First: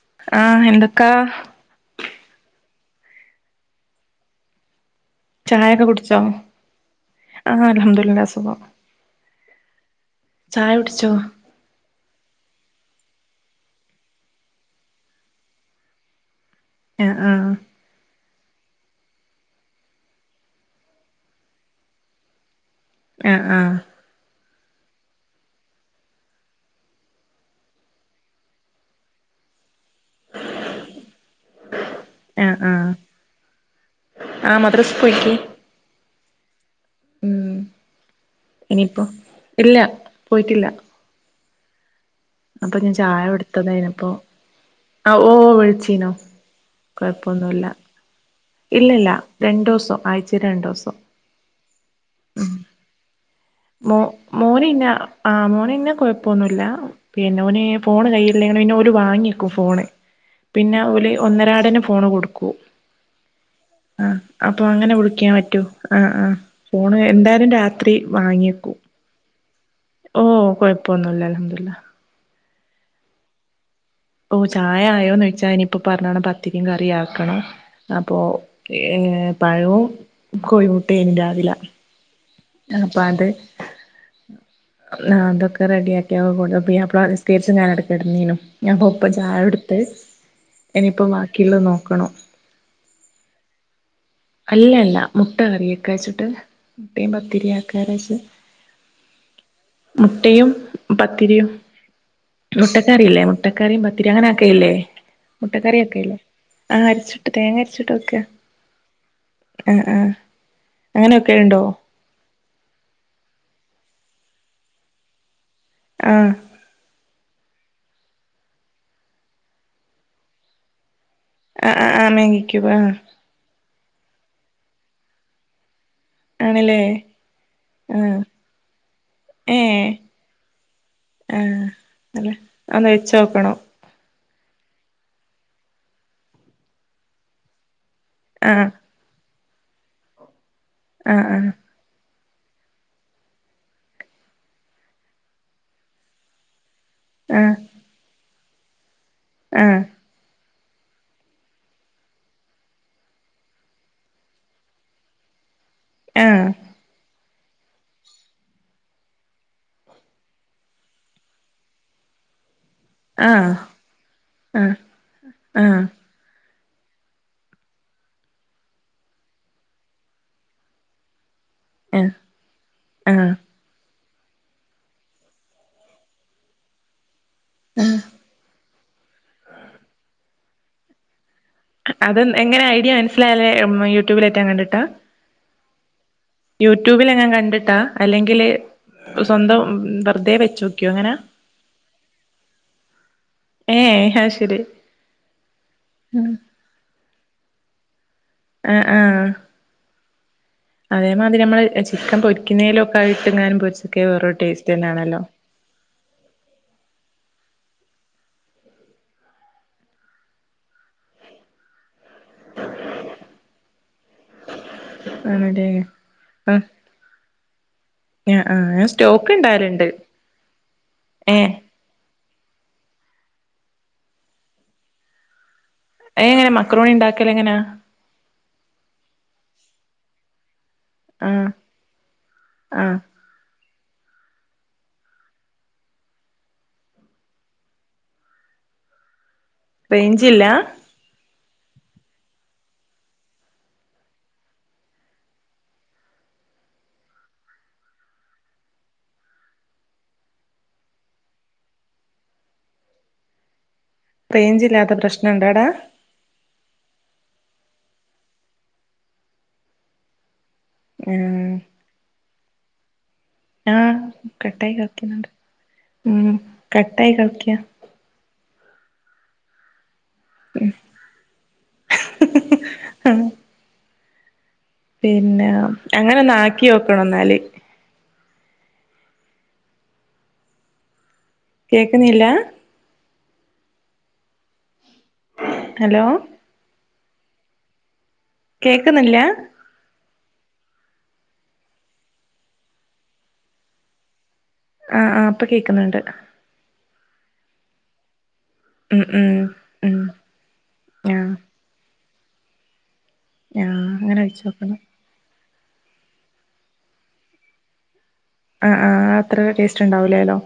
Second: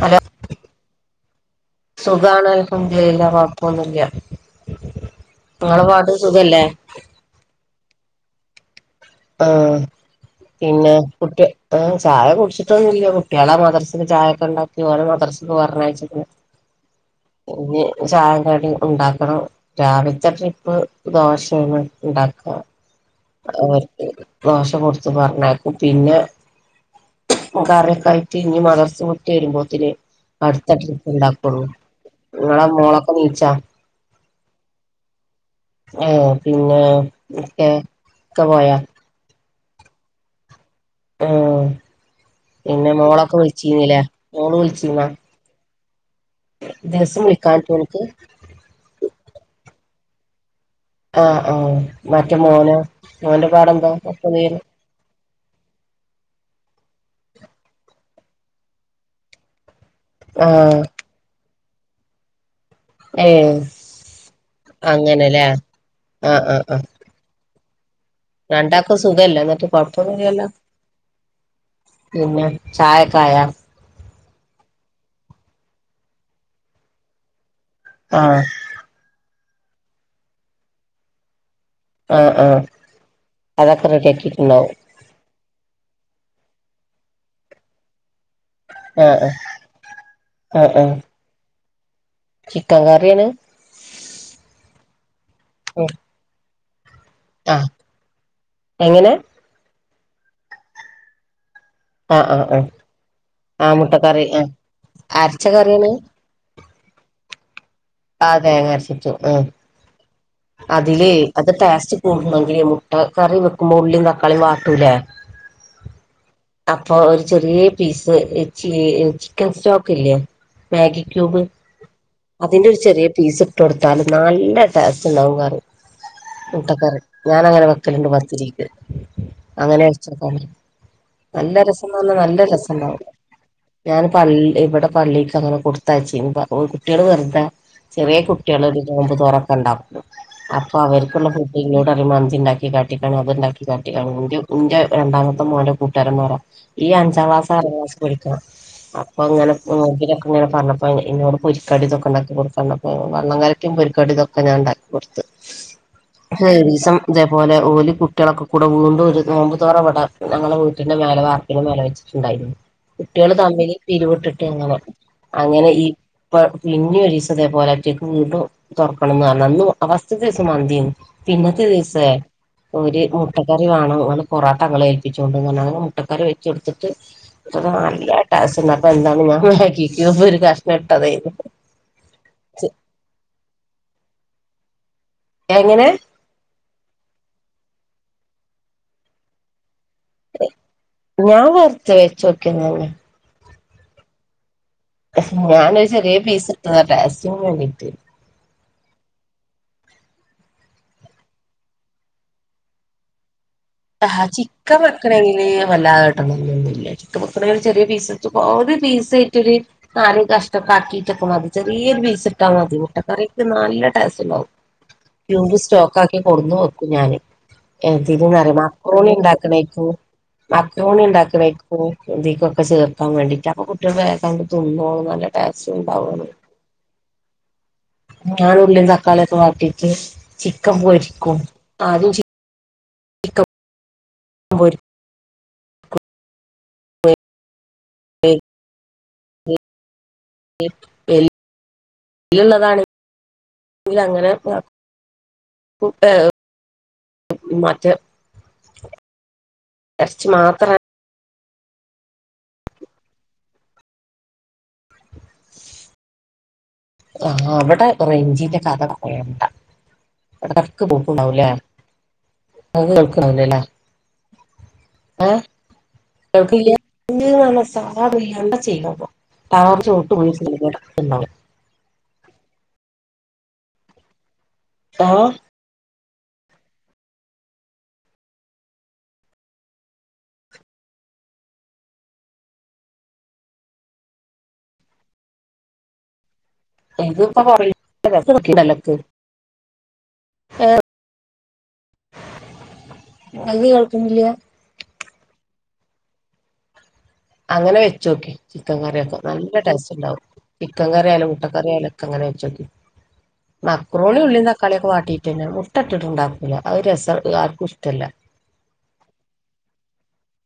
Hello ആഹ് എന്തൊക്കാ എന്റെയ്ലില്ല പഴക്കൊന്നുമില്ല നിങ്ങളെ ചായൊക്കെ പാട്ട് കുടിച്ചോ സുഖല്ലേ ലില്ല സുഖം ആഹ് ചായ പിന്നെ കുടിച്ചോ കുട്ടി ആഹ് ചായ കുടിച്ചിട്ടൊന്നുമില്ല കുട്ടികളെ മദർസയിൽ ചായയൊക്കെ ഉണ്ടാക്കി ഓരെ മദർസക്ക് പറഞ്ഞയച്ചിക്കണ് ആഹ് പിന്നെ ചായ കടി ഉണ്ടാക്കണം രാവിലത്തെ ട്രിപ്പ് ദോശയാണ് ഉണ്ടാക്കുക അ അ ദോശ കൊടുത്ത് പറഞ്ഞയക്കും പിന്നെ കറിയൊക്കെ ആയിട്ട് ഇഞ്ഞ് മദർസ വിട്ട് വരുമ്പോത്തിന് അടുത്ത ട്രിപ്പ് ഉണ്ടാക്കുള്ളൂ നിങ്ങളെ ആഹ് ആഹ് മോളൊക്കെ എണിച്ചാ ആഹ് മദ്രസ് പോയിക്ക് ഏഹ് പിന്നെ ഉം ഒക്കെ ഇക്ക പോയാ ഇനിയിപ്പോ ഇല്ല പോയിട്ടില്ല ആഹ് അപ്പൊ പിന്നെ മോളൊക്കെ വിളിച്ചിന്നില്ലേ മോള് വിളി ആ ഓ ഒഴിച്ചീനോ ദിവസം കൊഴപ്പൊന്നുല്ല വിളിക്കാഞ്ഞിട്ടോ ഓൻക്ക് ഇല്ലില്ല രണ്ടുവസം ആഴ്ച്ചേ രണ്ടുസം അ അ മറ്റേ മോനോ മോ മോരിന്ന ആ മോനിന്നെ കൊഴപ്പൊന്നുല്ല പിന്നെ ഓന് ഫോണ് കയ്യില്ലെങ്കില് പിന്നെ ഓല് വാങ്ങി ക്കും ഫോണ് പിന്നെ ആഹ് ഓല് ഒന്നരാടനും ഫോണു കൊടുക്കൂ ഏഹ് ആ അപ്പൊ അങ്ങനെ വിളിക്കാൻ അങ്ങനെല്ലേ പറ്റൂ ആ ആ ആഹ് ആഹ് ആഹ് ഫോണ് എന്തായാലും രാത് ത്രി രണ്ടാക്കും സുഖെല്ലേ ഓ കൊഴപ്പൊന്നുല്ല ലംഹദുള്ള ചായക്കായ ഓ ചായ ആയോന്നോയ്ച്ചാ ഇനിയിപ്പോ പറഞ്ഞോണം പത്തിരിയും കറിം ആക്കണം അപ്പോ ആഹ് ഏ പഴോം കോഴിമുട്ടേം രാവിലെ ആ ആ അപ്പൊ അത് അതൊക്കെ റെഡിയാക്കിട്ടുണ്ടാവും റ്റൊ പുയാപ്ലപ്പാ നിസ്കരിച്ച് ഞാനവിടെ കെടന്നീനു ഞാൻ പോറത് ആഹ് ചായ കൊടുത്ത് ആഹ് ആഹ് ആഹ് ഇനിയിപ്പം ബാക്കിയിള്ളത് നോ ക്കണം ചിക്കൻ കറി ആണ് അല്ലല്ല മുട്ട ഉം കറിവെക്കാച്ചിട്ട് മുട്ടേം ആഹ് പത്തിരിയാക്കാരേച്ച് എങ്ങനെ മുട്ടയും പത്തിരിയും ആഹ് ആഹ് ആഹ് മുട്ടക്കറിയില്ലേ ആഹ് മുട്ടക്കറിയും പത്തിരിയും മുട്ടക്കറി അങ്ങനെ ആഹ് ആക്കലില്ലെ അരച്ച മുട്ടക്കറി കറിയാണ് വെക്കലില്ലേ ആ അരച്ചിട്ട് തേങ്ങ അരച്ചി ആ തേങ്ങ അരച്ചിട്ട് ആ ആ അതിലെ അങ്ങനെയൊക്കെ അത് ഉണ്ടോ ടേസ്റ്റ് കൂടണെങ്കില് മുട്ട കറി വെക്കുമ്പോ ഉള്ളിം തക്കാളീം വാട്ടൂലേ ആ അപ്പൊ ചെറിയ പീസ് ചിക്കൻ സ്റ്റോക്ക് ഇല്ലേ മാഗി ട്യൂബ് ആ ആ ആ മാഗി അതിന്റെ ക്യൂബ് ഒരു ആ ചെറിയ പീസ് കൊടുത്താലും നല്ല ടേസ്റ്റു ണ്ടാവും കറി ആണല്ലേ മുട്ടക്കറി ഞാനങ്ങനെ ആ വെക്കലുണ്ട് പത്തിരിക്ക് ഏ അങ്ങനെ വെച്ച ആ നല്ല രസംന്ന് പറഞ്ഞാ അല്ല നല്ല ഒന്ന് രസണ്ടാവും വെച്ച് നോക്കണം ഞാന് പ ഇവിടെ പള്ളിക്ക് അങ്ങനെ കൊടുത്തയച്ചീന് അപ്പോ കുട്ടികള് പറഞ്ഞിട്ടാ ചെറിയ ആ കുട്ടികള് ഒരു നോമ്പ് തുറ ക്കണ്ടാ അപ്പൊ ആ അവർക്കുള്ള ആ [unintelligible] ണ്ടാക്കി കാട്ടിക്കാണ് അത് ഉണ്ടാക്കി കാട്ടിക്കാണ് ന്റെ ന്റെ രണ്ടാമത്തെ മോന്റെ കൂട്ടുകാരന്മാരാ ഈ ആ അഞ്ചാക്ലാസാ ആറാം ആ ക്ലാസ് പഠിക്ക അ അപ്പൊങ്ങനെ ആ [unintelligible] പർഞ്ഞ പ്പ ഇ ഇന്നോട് പൊരിക്കടി തൊക്കെ ഉണ്ടാക്കി കൊടുക്കാന്നർഞ്ഞപ്പൊ വള്ള കലക്കിം പൊരിക്കടിം ഇതൊക്കെ ഞാൻ ണ്ടാക്ക കൊട്ത്ത് ആ ഒരീസം ജെ പോലെ ഓലി കുട്ട്യേളൊക്കെ കൂടെ വീണ്ടും ഒരു നോമ്പ്തോറ വടെ ഞങ്ങളെ വീട്ടിന്റെ മേലെ വാർപ്പിന്റെ മേലെ വെച്ചിട്ടുണ്ടായിരുന്നു ആ കുട്ടികള് ആ തമ്മില് പിരിവിട്ടിട്ട് അങ്ങനെ ആ അങ്ങനെ ഈപ്പ പിന്നീ ഒരീസം ഇതേപോലെ ഒറ്റയ്ക്ക് വീണ്ടും തുറക്കണന്നർഞ് അ ഫസ്റ്റ്തീസം മന്ധ്യേനി പിന്നത്തെ ദിവസേ ഒരു ആ മുട്ട കറി വേണം പൊറാട്ടങ്ങള് ഏൽപ്പിച്ചോണ്ട്ന്ന് പർഞ്ഞാണ്ട് അങ്ങനെ മുട്ടക്കറി വെചൊട്ത്തിട്ട് [unintelligible] നെട്ടതേ അത് എങ്ങനെ ഐഡിയ മനസ്സിലായലേ യൂട്യൂബിലേറ്റം കണ്ടിട്ട എങ്ങനെ യൂട്യൂബിലെങ്ങാൻ കണ്ടിട്ടാ അല്ലെങ്കില് സ്വന്തം വെറുതെ വെച്ചോക്കിയോ അങ്ങനെ ഞാൻ വെർതെ വെച്ചോക്ക്യതന്നെ ഏ ഹാ ശരി നാനൊരു ചെറ്യേ പീസ് ആഹ് ടേസ്റ്റിന് വേണ്ടിട്ട് ആ ആ അതേമാതിരി നമ്മള് ചിക്കൻ പൊരിക്കുന്നേലൊക്കെ ആയിട്ട്ങ്ങാനും പൊ ഹ ഹാ ചിക്കൻ വെക്കണെങ്കിനെ വല്ലാതെ ഇട്ണിണൊന്നില്ലട്ടോ [unintelligible] ചെറിയ പീസ്ട്ത്ക്കോ ഒരു പീസായിട്ടൊര് നാല് കഷ്ണൊക്കെ ആക്കിട്ടൊക്കെ മതി ചെറ്യേരു പീസ് ച്ട്ടാ മതി മുട്ട കറിക്ക് നല്ല ആസ്റ്റ്ണ്ടാവും ട്യൂബ് ആണല്ലേ സ്റ്റോക്ക് ആക്കി ആഹ് കൊട്ന്ന് വെക്കും ഞാന് [unintelligible] ആഹ് ആഹ് ഞാൻ സ്റ്റോക്ക് ഇണ്ടാവല്ണ്ട് ണിണ്ടാക്ക്ണേക്കും മക്രുണി ഏഹ് ണ്ടാക്ക്ണേക്കും തികൊക്കെ ചേർത്ത മതി വേണ്ടിട്ട്പ്പ കുട്ട്യേള് വേഗണ്ട് തിന്നോളും നല്ല ടേ സുണ്ടാവൊള്ളു അതെങ്ങനെ മക്രോണി ഇണ്ടാക്കലെങ്ങനാ ഞാൻ ഉള്ളീം തക്കാളിയൊക്കെ വാട്ടി ചെ ചിക് ക്കൻ പോരിക്കും ആദ്യം ചിക് ആഹ വ ശ േഞ്ചില്ല ള്ളതാണ് അങ്ങനെ മറ്റേ ഇറച്ച മാത്ര റേഞ്ച് ഇില്ലാത്ത പ്രശ്നം ഇണ്ടാടാ ആ അവിടെ റെഞ്ജിന്റെ കഥ പറയണ്ട ടക്ക് പോൊക്കണ്ടാവൂലേ ആഹ് അ കേൾക്കാവല്ലല്ല കെട്ടായി കക്കുന്നുണ്ട് ന സാധാ പിണ്ട ചെയ ത ആഹ ആ പിന്നെ അങ്ങനെ ഒന്ന് ആാക്കിോക്കണ എന്നാല് കേക്കുന്നില്ല ഹലോ എത് ഇപ്പൊ പററയുംൂ ക്ക് കേക്കുന്നില്ല ഏ അ കേഴക്കുന്നില്ല ആഹ ആ അപ്പൊ കേക്കുന്നുണ്ട് അങ്ങനെ വെച്ചോക്കെ ചിക്കൻ ഉം കറിയൊക്കെ ഉം നല്ല ടേസ്റ്റ് ഉം ഉണ്ടാവും ചിക്കൻ കറിയാലും ആഹ് മുട്ട കറിയാലും അങ്ങനെ വെച്ചോക്കെ ആഹ് അങ്ങനെ നുറോളി ഉള്ളി വെച്ച് നോക്കണം തക്കാളിയൊക്കെ വാട്ടിയിട്ട് ഇട്ട്ടിട്ട് ഇണ്ടാകൂല അത് രസം ആർക്കും ഇഷ്ടമല്ല ആ ആ അത്ര ടേസ്റ്റ് ഉണ്ടാവൂലേല്ലോ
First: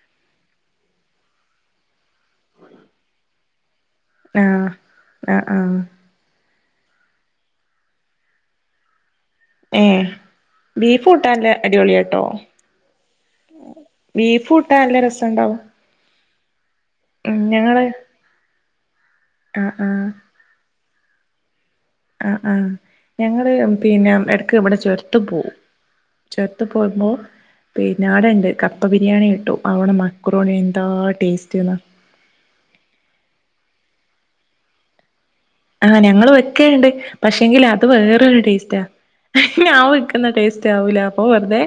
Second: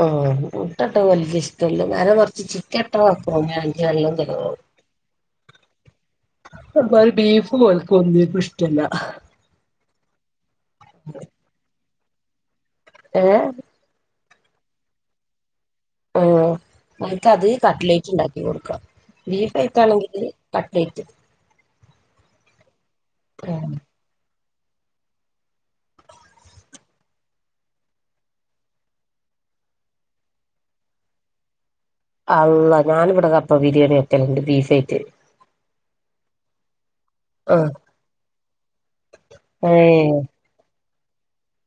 ഓ മുട്ട ഇട്ട ഓർക്ക് ഇഷ്ടല്ല നേരെ മറിച്ച് ചിക്കൻ ഇട്ട കുഴപ്പൊന്നുമില്ല ആ ആ ആ അ ഒരു ബീഫും പോലക്കും ഒന്നിനു ഇഷ്ടല്ല ആഹ് ബീഫ് കൂട്ടാൻല്ലേ അടിപൊളിയ കേട്ടോ ആ ബീഫ് കൂട്ടാൻ നല്ല രസമുണ്ടാവും ആ നമക്ക്ത് കട്ലേറ്റ് ഉണ്ടാക്കി കൊടുക്കാം ബീഫ് ആഹ് കഴിക്കാണെങ്കിൽ ട്ലേറ്റ് ആ ആഹ് ഞങ്ങള് പിന്നെ എട ക്ക് ഇവിടെ ചുരത്ത് പോവും ചുരത്ത് പോകുമ്പോ പിന്നെ അവിടെ ഉണ്ട് കപ്പ ബിരിയാണി കിട്ടും അവിടെ മക്രോണി എന്താ ടേസ്റ്റ്ന്നാ അള്ളാ ഞാനിവിടെ കപ്പ ബിരിയാണി വെക്കെൽണ്ട് ബീഫേറ്റ് ആഹ് ഞങ്ങള് വെക്കേണ്ട് പക്ഷെങ്കിൽ ആഹ് അത് വേറൊരു ടേസ്റ്റാ ഞാൻ ഏഹ് വെക്കുന്ന ടേസ്റ്റ് ആവൂല അപ്പോ വെറുതെ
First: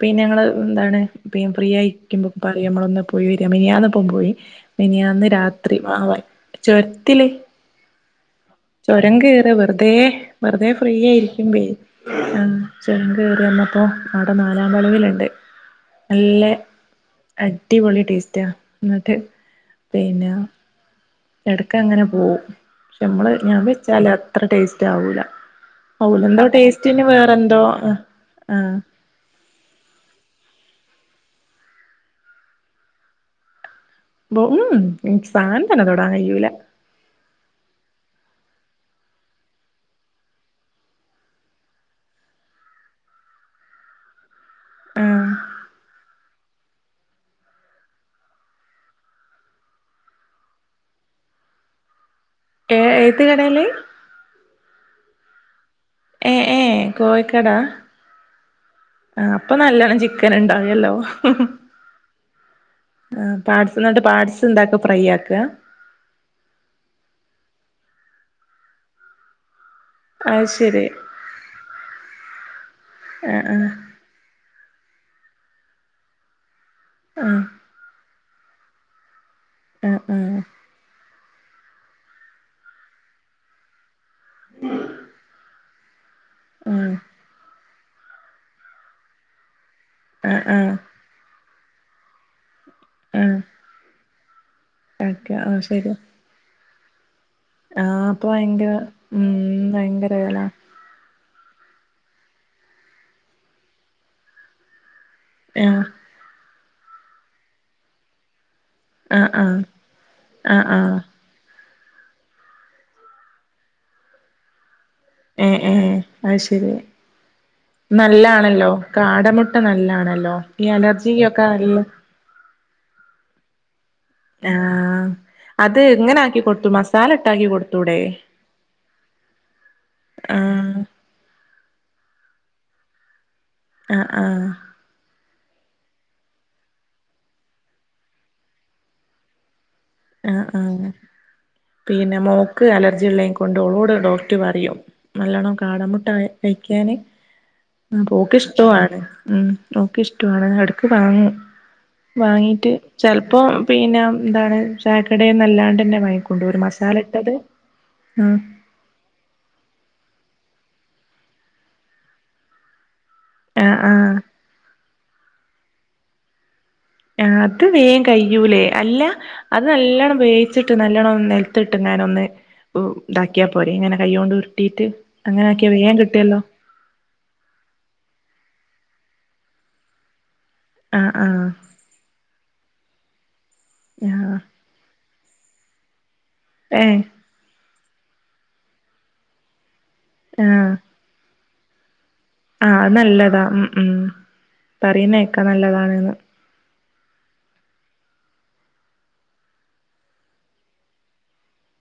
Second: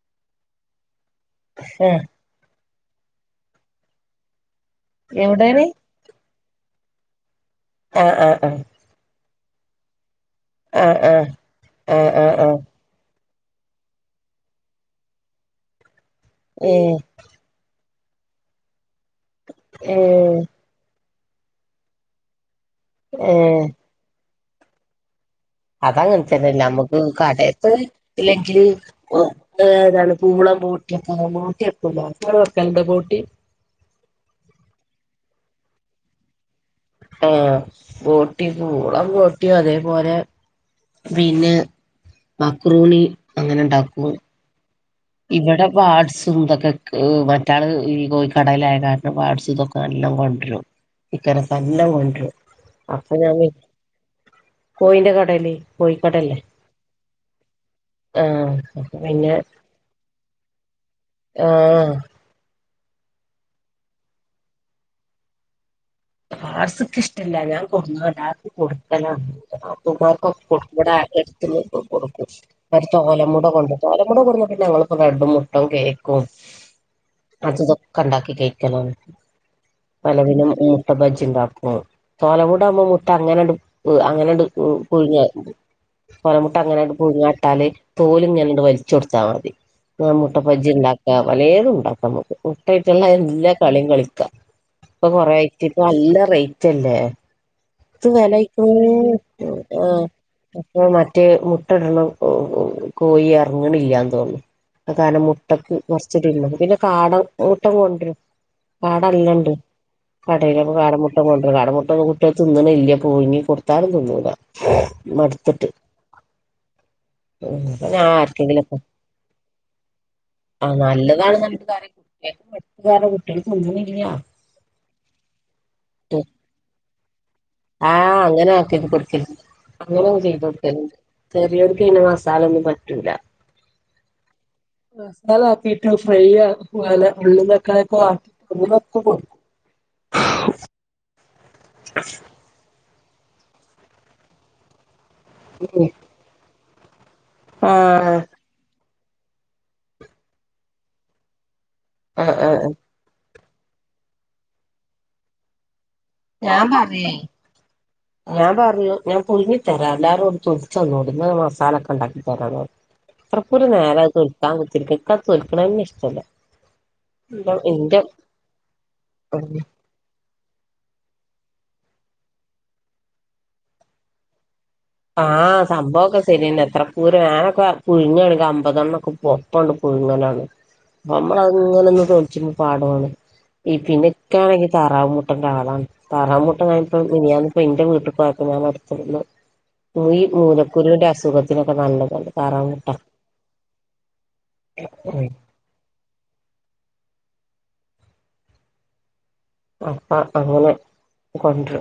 പിന്നെ ഞങ്ങള് എന്താണ് പേയും ആഹ് ഫ്രീയായിക്കുമ്പോ [unintelligible] നമ്മള് ഒന്ന് പോയി വര മിനിയാന്ന്പ്പം പോയി മിനിയാന്ന് എവിടേണ് രാത്രി [unintelligible] ചൊര്ത്തില് ആഹ് ആഹ് ചുരം കേ റ വെറുതെ വെറുതെ ഫ്രീ ആഹ് ആഹ് ആയിരിക്കുമ്പെ ആഹ് ആഹ് ആഹ് ആ ആഹ് ചൊരം കേറി വന്നപ്പോ അവ്ട നാലാം വളവിലുണ്ട് നല്ലെ ഏഹ് അടിപൊളി ടേസ്റ്റാ എന്നിട്ട് പിന്നെ ഏഹ് എടക്ക് അങ്ങനെ പോവും പക്ഷെ ഞമ്മള് ഞാൻ വെച്ചാല ത്ര ടേസ്റ്റ് ആവൂല ഓലെന്തോ അതങ്ങൻതന്നെല്ല നമക്ക് ടേസ്റ്റിന് വേറെന്തോ കടയത്ത് ആ ആ ഇല്ലെങ്കില് ഏതാണ് പൂളം [unintelligible] ബോട്ടി വെക്കൂലേ [unintelligible] വെക്കൽണ്ടോ ബോട്ടി ബൊ ഊഉം ഇൻക്ക് സാനം തന്നെ തൊടാൻ കയ്യൂല ഏ ബോട്ടി പൂളം ബോട്ടിയും അതേപോലെ പിന്നെ മക്രൂണി അങ്ങനെണ്ടാക്കും ആ ഇവടെ പാട്സും ഇതൊക്കെ ക് മറ്റാള് ഈ കോയി കടേലായ കാരണം പാട്സ് ഇതൊക്കെ നല്ലം കൊണ്ട്രും [unintelligible] തന്നെ കൊണ്ടൊരു ഏ ഏത്തി കടേല് കോയിന്റെ കടേല് ഏ കോയിക്കടല്ലേ ഏ കോഴിക്കട ആ അപ്പ ആ പിന്നെ അപ്പൊ നല്ലോണം ചിക്കൻ ഇണ്ടായല്ലോ ആഹ് ആ പാട്സ് ഇന്നട്ട് പാട്സ് എന്താക്ക ഫ്രൈ ആക്കാ പാട്സ്ക്ക് ഇഷ്ടല്ല ഞാൻ കൊട്ന്നു എല്ലാർക്കും കൊടുക്കലാന്ന് ആപ്പമാർക്കൊക്കെ അത് കൊട്ക്കും ശരി ഇബടെ എട്ത്ത് ഇള്ളോൽകൊക്കെ കൊടുക്കും കൊർച്ച് [unintelligible] ആ കൊണ്ടു ആ [unintelligible] കൊടുന്ന ഞങ്ങളിപ്പൊ ബ്രഡ്ഡും മുട്ടും കേക്കും ആ അതുതൊക്കണ്ടാക്കി ഇകേക്കണോന്ന് ആ ആ പലവിനും ഉ ബജിണ്ടാക്കൂ തോല കൂടാവുമ്പോ മുട്ട അങ്ങനെടു വ് അങ്ങനെണ്ട് വ് കുഴിഞ്ഞ കോലമുട്ട ആ അങ്ങനായിട്ട് പുഴ്ങ്ങ്യാട്ടാല് തോലും ഞന്ട് വലിച്ചൊടുത്താ മതി ആ മുട്ടപ്പജ്ജി ഇണ്ടാക്കാ വലേ ത് ഉണ്ടാക്കാമ്മക്ക് ഉം [unintelligible] ആ എല്ലാ കളീം കളിക്കും [unintelligible] ഇപ്പൊ ഓക്കെ കൊറേ ആയി ആ ഇപ്പ ശരി നല്ല റേയി ചെല്ലേ ആ ച്ച് അപ്പൊ വെലയ്ക്കൂ ഭയങ്കര ഉം ഏഹ് ആഹ് ഭയങ്കര വില അപ്പ മറ്റേ മു ട്ടടണ ഓഹ് കോയി എറങ്ങണില്ല്യാന്ന് തോന്നു അഹ് കാരണം ആ മുട്ടക്ക് കൊറച്ചൊരു [unintelligible] പിന്നെ കാട മുട്ട കൊണ്ടൊരും ആ ആ കാടല്ലണ്ട് ആ കടയിലപ്പോ ആ വേറെ മുട്ട കൊണ്ട് [unintelligible] കാട മു ട്ടോ മുട്ട തിന്നണില്ല്യാ പുഴുങ്ങി കൊടുത്താലും തിന്നൂലാ. ഏഹ് ഏഹ് ഐയ് ശെരി അപ്പൊ ഞാൻ നല്ലാണല്ലോ ആർക്കെങ്കിലൊക്കെ കാട മുട്ട നല്ലാണല്ലോ, ഈ ആഹ് നല്ലതാണ് അലർജികൊക്കെ ന്നർഞ്ഞിട്ട് നല്ല കാര്യല്ല കുട്ട്യാക്ക് മടുപ്പ് [unintelligible] ആഹ് അത് ഇങ്ങനെ ആക്കി കൊടുത്തു മസാല ഇട്ടാക്കി കൊടുത്തൂടെ ആഹ് അങ്ങനെ ആക്കി കൊടുക്ക് അങ്ങനൊന്ന് ആ ചെയ്ത് കൊടുക്കരുണ്ട് [unintelligible] ഇവർക്ക് പിന്നെ മസാല ഒന്നും പറ്റൂല. ആഹ് ആഹ് ബീറ്റ് ഫ്രൈ പോല [unintelligible] കൊടുക് ആഹ് ആഹ് പീന മോക്ക് അല ജിലേം കൊണ്ട് ഓളോട് ഡോക്ടർ പറയും നല്ലോണ്ണം കാടമുട്ട ക കയി ക്കാനി ഉം ആഹ് പോക്കിഷ്ടാണ് ഉം ഒക്കെഇഷ്ടമാണ് ഇടക്ക് വാങ്ങും ആഹ് ആഹ് വാങ്ങീട്ട് ചെലപ് ഇപ്പൊ പിന്നെ എന്താണ് ചായക്കടേന്നല്ലാണ്ടന്നെ കൊണ്ട് ഒരു ഞാൻ മസാല പറയേ ഇട്ടത് ഉം ഞാൻ പറഞ്ഞു ഞാൻ പുഴുങ്ങി തരാ എല്ലാരോടും ചന്നോ മസാലക്കെ ഉണ്ടാക്കി തരാന്ന് പറഞ്ഞു അത്രക്ക ഒരു ആഹ് നേരം അത് ആഹ് തൊൽക്കാൻ പറ്റിരിക്ക [unintelligible] അന്നെൻ ഇഷ്ടല്ല അത് ഇന്റെ വേയം കഴിയ്യൂലേ അല്ല അത് നല്ലോണം വേയിച്ചിട്ട് നല്ലോണ്ണം നെൽ ത്തിട്ടിങ്ങാനൊന്ന് ഇതാക്കിയൽ പോരെ ഇങ്ങനെ കൈൊണ്ട് ഉരുട് ആ സംഭവമൊക്കെ ശരി അന്നെ എത്ര പൂരം നൊക്കെ കുഴിഞ്ഞു കെടക്കുവാ അപ്പതന്നൊക്കെ [unintelligible] പോയിങ്ങനാണ് ആഹ് ആഹ് നമ്മളങ്ങനൊന്നും ചോദിച്ചി പാടുവാണ് ഈ ആഹ് പിനുക്കാണെങ്കി താറാവുമു ന്റാളാണ് താറമുട്ട ഏഹ് വാങ്ങിയപ്പം മിനിയാന്നിപ്പം എനിക്ക് വീട്ടി പോയപ്പം ഞാൻ മടുത്തിരുന്നു ഈ മൂലക്കുരുവിന്റെ അസുഖം ഇതൊക്കെ നല്ലതല്ലെ ആ അതല്ലതാ ഉം ഉം പറയുന്നേക്കാ നല്ലതാണന്ന് അപ്പ അങ്ങനെ കൊണ്ട്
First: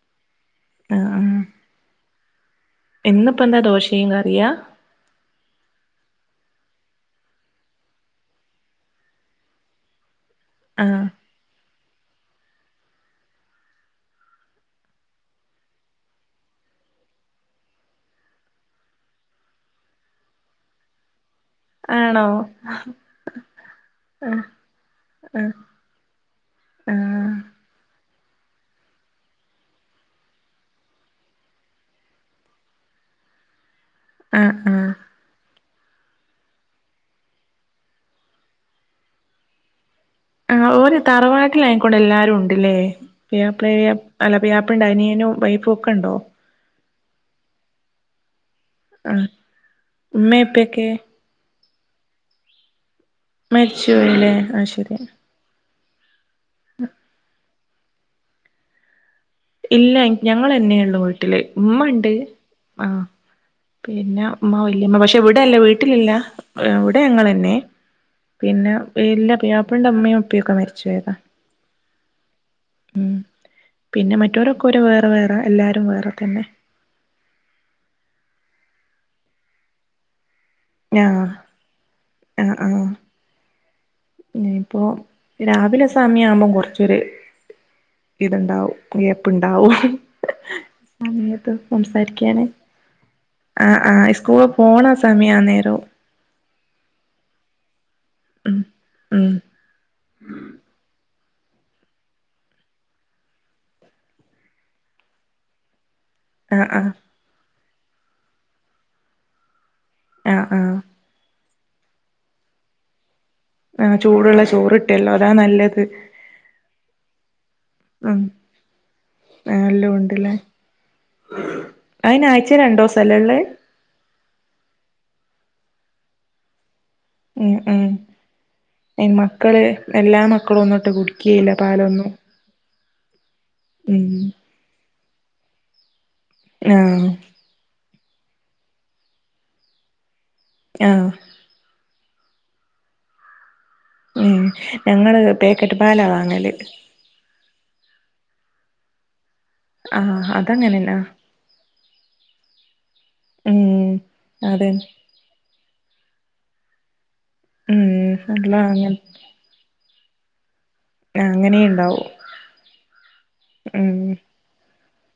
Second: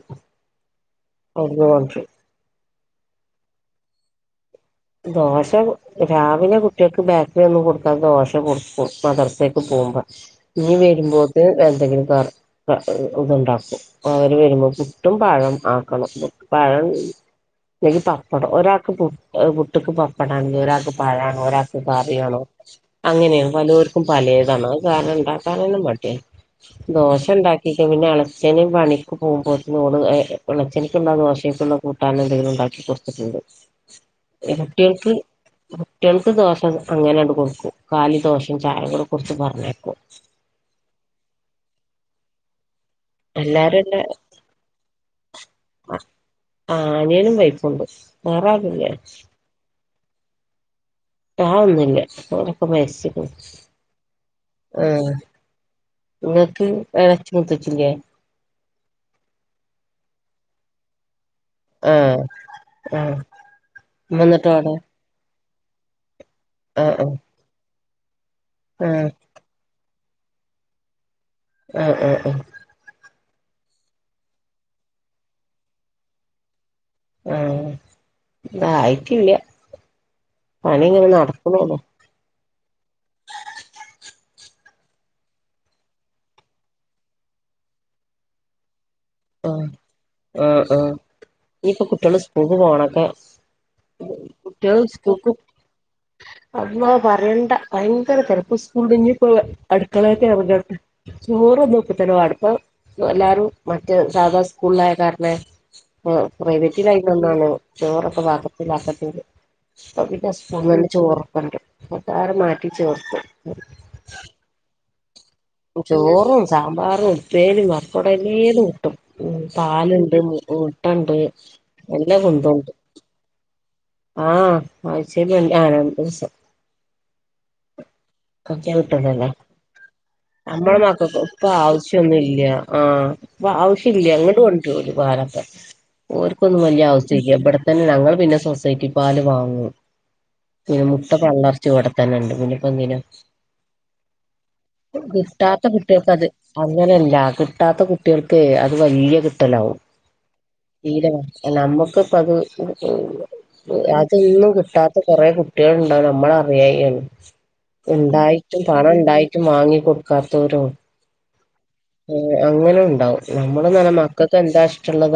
അക്കമാക്ഷ [unintelligible] ഇന്ന്പ്പോ എന്താ ദോശയും കറിയാ ദോശ രാവിലെ കുട്ട്യാക് ബേക്കറിയൊന്നും കൊട്ക്കാതെ ദോശ കൊട്കും മദ്രസേക് പോവുമ്പം ഇഞ് ആഹ് വെരുമ്പോക്ക് എന്തെങ്കിലും കറ് ഇതുണ്ടാക്കും അവര് വരുമ്പോ പുട്ടും പഴം ആക്കണം പഴം ല്ലെങ്കിൽ പപ്പടം ഒരാൾക്ക് പുട് പുട്ട്ക്ക് പപ്പടാണെങ്കി ഒരാൾക്ക് പാഴണ് ഒരാക്ക് ആണോ കാറിയണം അങ്ങനേണ് പലോർക്കും പലേതാണ് അത് കാരണം ഇണ്ടാക്കാനെന്നെ മട്യാണ് ആഹ് ദോശ ഉണ്ടാക്കിക്ക പിന്നെ ഏള ച്ചന് പണിക്ക് പോവുമ്പോത്തിനോള് എളച്ചൻക്ള്ള ദോശേക്ക്ള്ള കൂട്ടാനെന്തങ്കിലും ഇണ്ടാക്കി കൊട്ത്ത്ട്ട്ണ്ട് ആഹ് ആഹ് കുട്ട്യേൾക്ക് കുട്ട്യേൾക്ക് ദോശ അങ്ങനെയാണ്ട് കൊടുക്കും കാലി ദോശിം ചായ കൂടെ കൊട്ത്ത് പർഞ്ഞേക്കും ആ ഓര് തറവാട്ട്ലായനെക്കൊണ്ട് എല്ലാരും ഇണ്ട്ല്ലേ എല്ലാരുംല്ല പ്യുയ്യാപ്ലേം അല്ല പുയ്യാപ്ലൻ്റനിയനും വൈഫും ഒക്കണ്ടോ അനിയനും വൈഫുണ്ട് വേറാര് രൂല്ല്യ. ഇമ്മേം ഇപ്പെയൊക്കെ? ആവൊന്നുല്ല ഓലൊക്കെ മര്ച്ച് മരിച്ച് പോയില്ലേ ആ ശരി ഇങ്ങക്ക് എളച്ചിം മൂത്തചിം ഇല്ലേ ഇല്ല ഞങ്ങളെന്നേള്ളൂ വീ ട്ടില് ഇമ്മ ഇണ്ട് ആഹ് ആ ആഹ് ഉമ്മ പിന്നെ എന്നിട്ട് ഇമ്മ അവിടെ വല്ല്യമ്മ പക്ഷെ വീട് ഇവിടെല്ല വീട്ട്ലില്ല ഇവാടെ ആഹ് ഞങ്ങളെന്നെ. പിന്നെ ആഹ് ഇല്ല പുയ്യാപ്ലന്റെ ഇമ്മയൂം ഇപ്പിയൊക്കെ മരിച്ചോയതാ ആ ആ ആ മ്മ് പിന്നെ മറ്റ് മറ്റോരൊക്കേ ഓരെ വേറെ വേറെ എല്ലാരും വേറെ തന്നെ. ആ ഇതായിട്ടില്ല. പണിങ്ങനെ നടക്ക്ണോള്ളു. ആ ആ ഇനിയിപ്പോ രാവിലെ സമയാവുമ്പോം കൊർച്ചൊര് ഇത്ണ്ടാവും. ആഹ് ഗ്യാപ്പ്ണ്ടാവും ആഹ് ആഹ് ആ സമയത്ത് ഇനിയിപ്പോ കുട്ടികള് സംസാരിക്യാന് സ്കൂൾക്ക് പോണൊക്കെ ആ ആ സ്കൂള് കുട്ടികൾ പോണ സ്കൂൾക്ക് സമയാന്നേരവും അള്ളാ പറയണ്ട ഭയങ്കര ചെലപ്പോ സ്കൂള്ല്ലെ ഞ് പ്പോ അടുക്കളേകെറങ്ങ ചോറൊന്നും ഇപ്പതന്നെ വാട ഇപ്പം എല്ലാരും മറ്റ് മറ്റേ സാധാ സ്കൂള്ലായ കാരണെ പ്പൊ ആഹ് ആഹ് പ്രൈവറ്റിലായതികൊണ്ടാണ് ചോറൊക്കെ ഭാക്കത്തിലാക്കത്തി ഇപ്പൊ പിന്നെ ആഹ് സ്‌കൂൾന്ന് ആഹ് വരുമ്പോ ചോറപ്പണ്ട്. കൊട്ടാര മാറ്റി ചേർത്തു ആ ചൂടുള്ള ചോറി ട്ടില്ല ചോറും സാമ്പാറും ഉപ്പേരി ഉം മറത്തോടല്ലേത് കിട്ടും ആ എല്ലാം പാലുണ്ട് ഉണ്ടല്ലേ മുട്ടുണ്ട് എല്ലാം അയിന് ആഴ്ച കൊന്തുണ്ട് രണ്ടോസല്ലേ ഉള്ളേ ആഹ് ആഴ്ചെൽ ര ആ രണ്ട് ദിവസം ഉം ഉം ട്ടല്ല മക്കള് എല്ലാ മക്കളും നമ്മളെ ഒന്നിട്ട് മക്കക്ക് ഇപ്പൊ കുടിക്കുകയില്ല പാലൊന്നും ആവശ്യംന്നുംല്ല ആ ഇപ്പ ഉം ആവശ്യല്ല ഇങ്ങോട് കൊണ്ടു പോല വാലക്ക ഓർക്കൊന്നും വലിയ ആഹ് ആവശ്യം ഇില്ല ഇവിടെത്തന്നെ ഞങ്ങൾ പിന്നെ സൊ സൈറ്റി പാല് വാങ്ങൂ. പിന്നെ മുട്ട ആഹ് കള്ളർച്ചു കൊട ുണ്ട് പിന്നെപ്പ എന്തിനും ഉം ഞങ്ങള് കിട്ടാത്ത പാക്കറ്റ് പാലാ കുട്ടികൾക്ക അത് വാങ്ങല് അങ്ങനെയല്ല കിട്ടാത്ത കു ഇട്ട അഥവാ ഈക ലാവും ആഹ് അതങ്ങനെന്നാ തീര അ നമ്മുക്ക് ഇപ്പ അത് ഉം അതൊന്നും അതെ കിട്ടാത്ത കൊറെ കുട്ടികൾ നമ്മളറിയായിാണ് ഉം അല്ല ഉണ്ടായിട്ടും പണം അങ്ങ ഉണ്ടായിട്ടും വാങ്ങിൊടു കാത്തൂരു അങ്ങനെയുണ്ടാവും അങ്ങനെ ഉണ്ടാവും നമ്മള് നല്ല ഉം മക്കൾക്ക് എന്താ ചത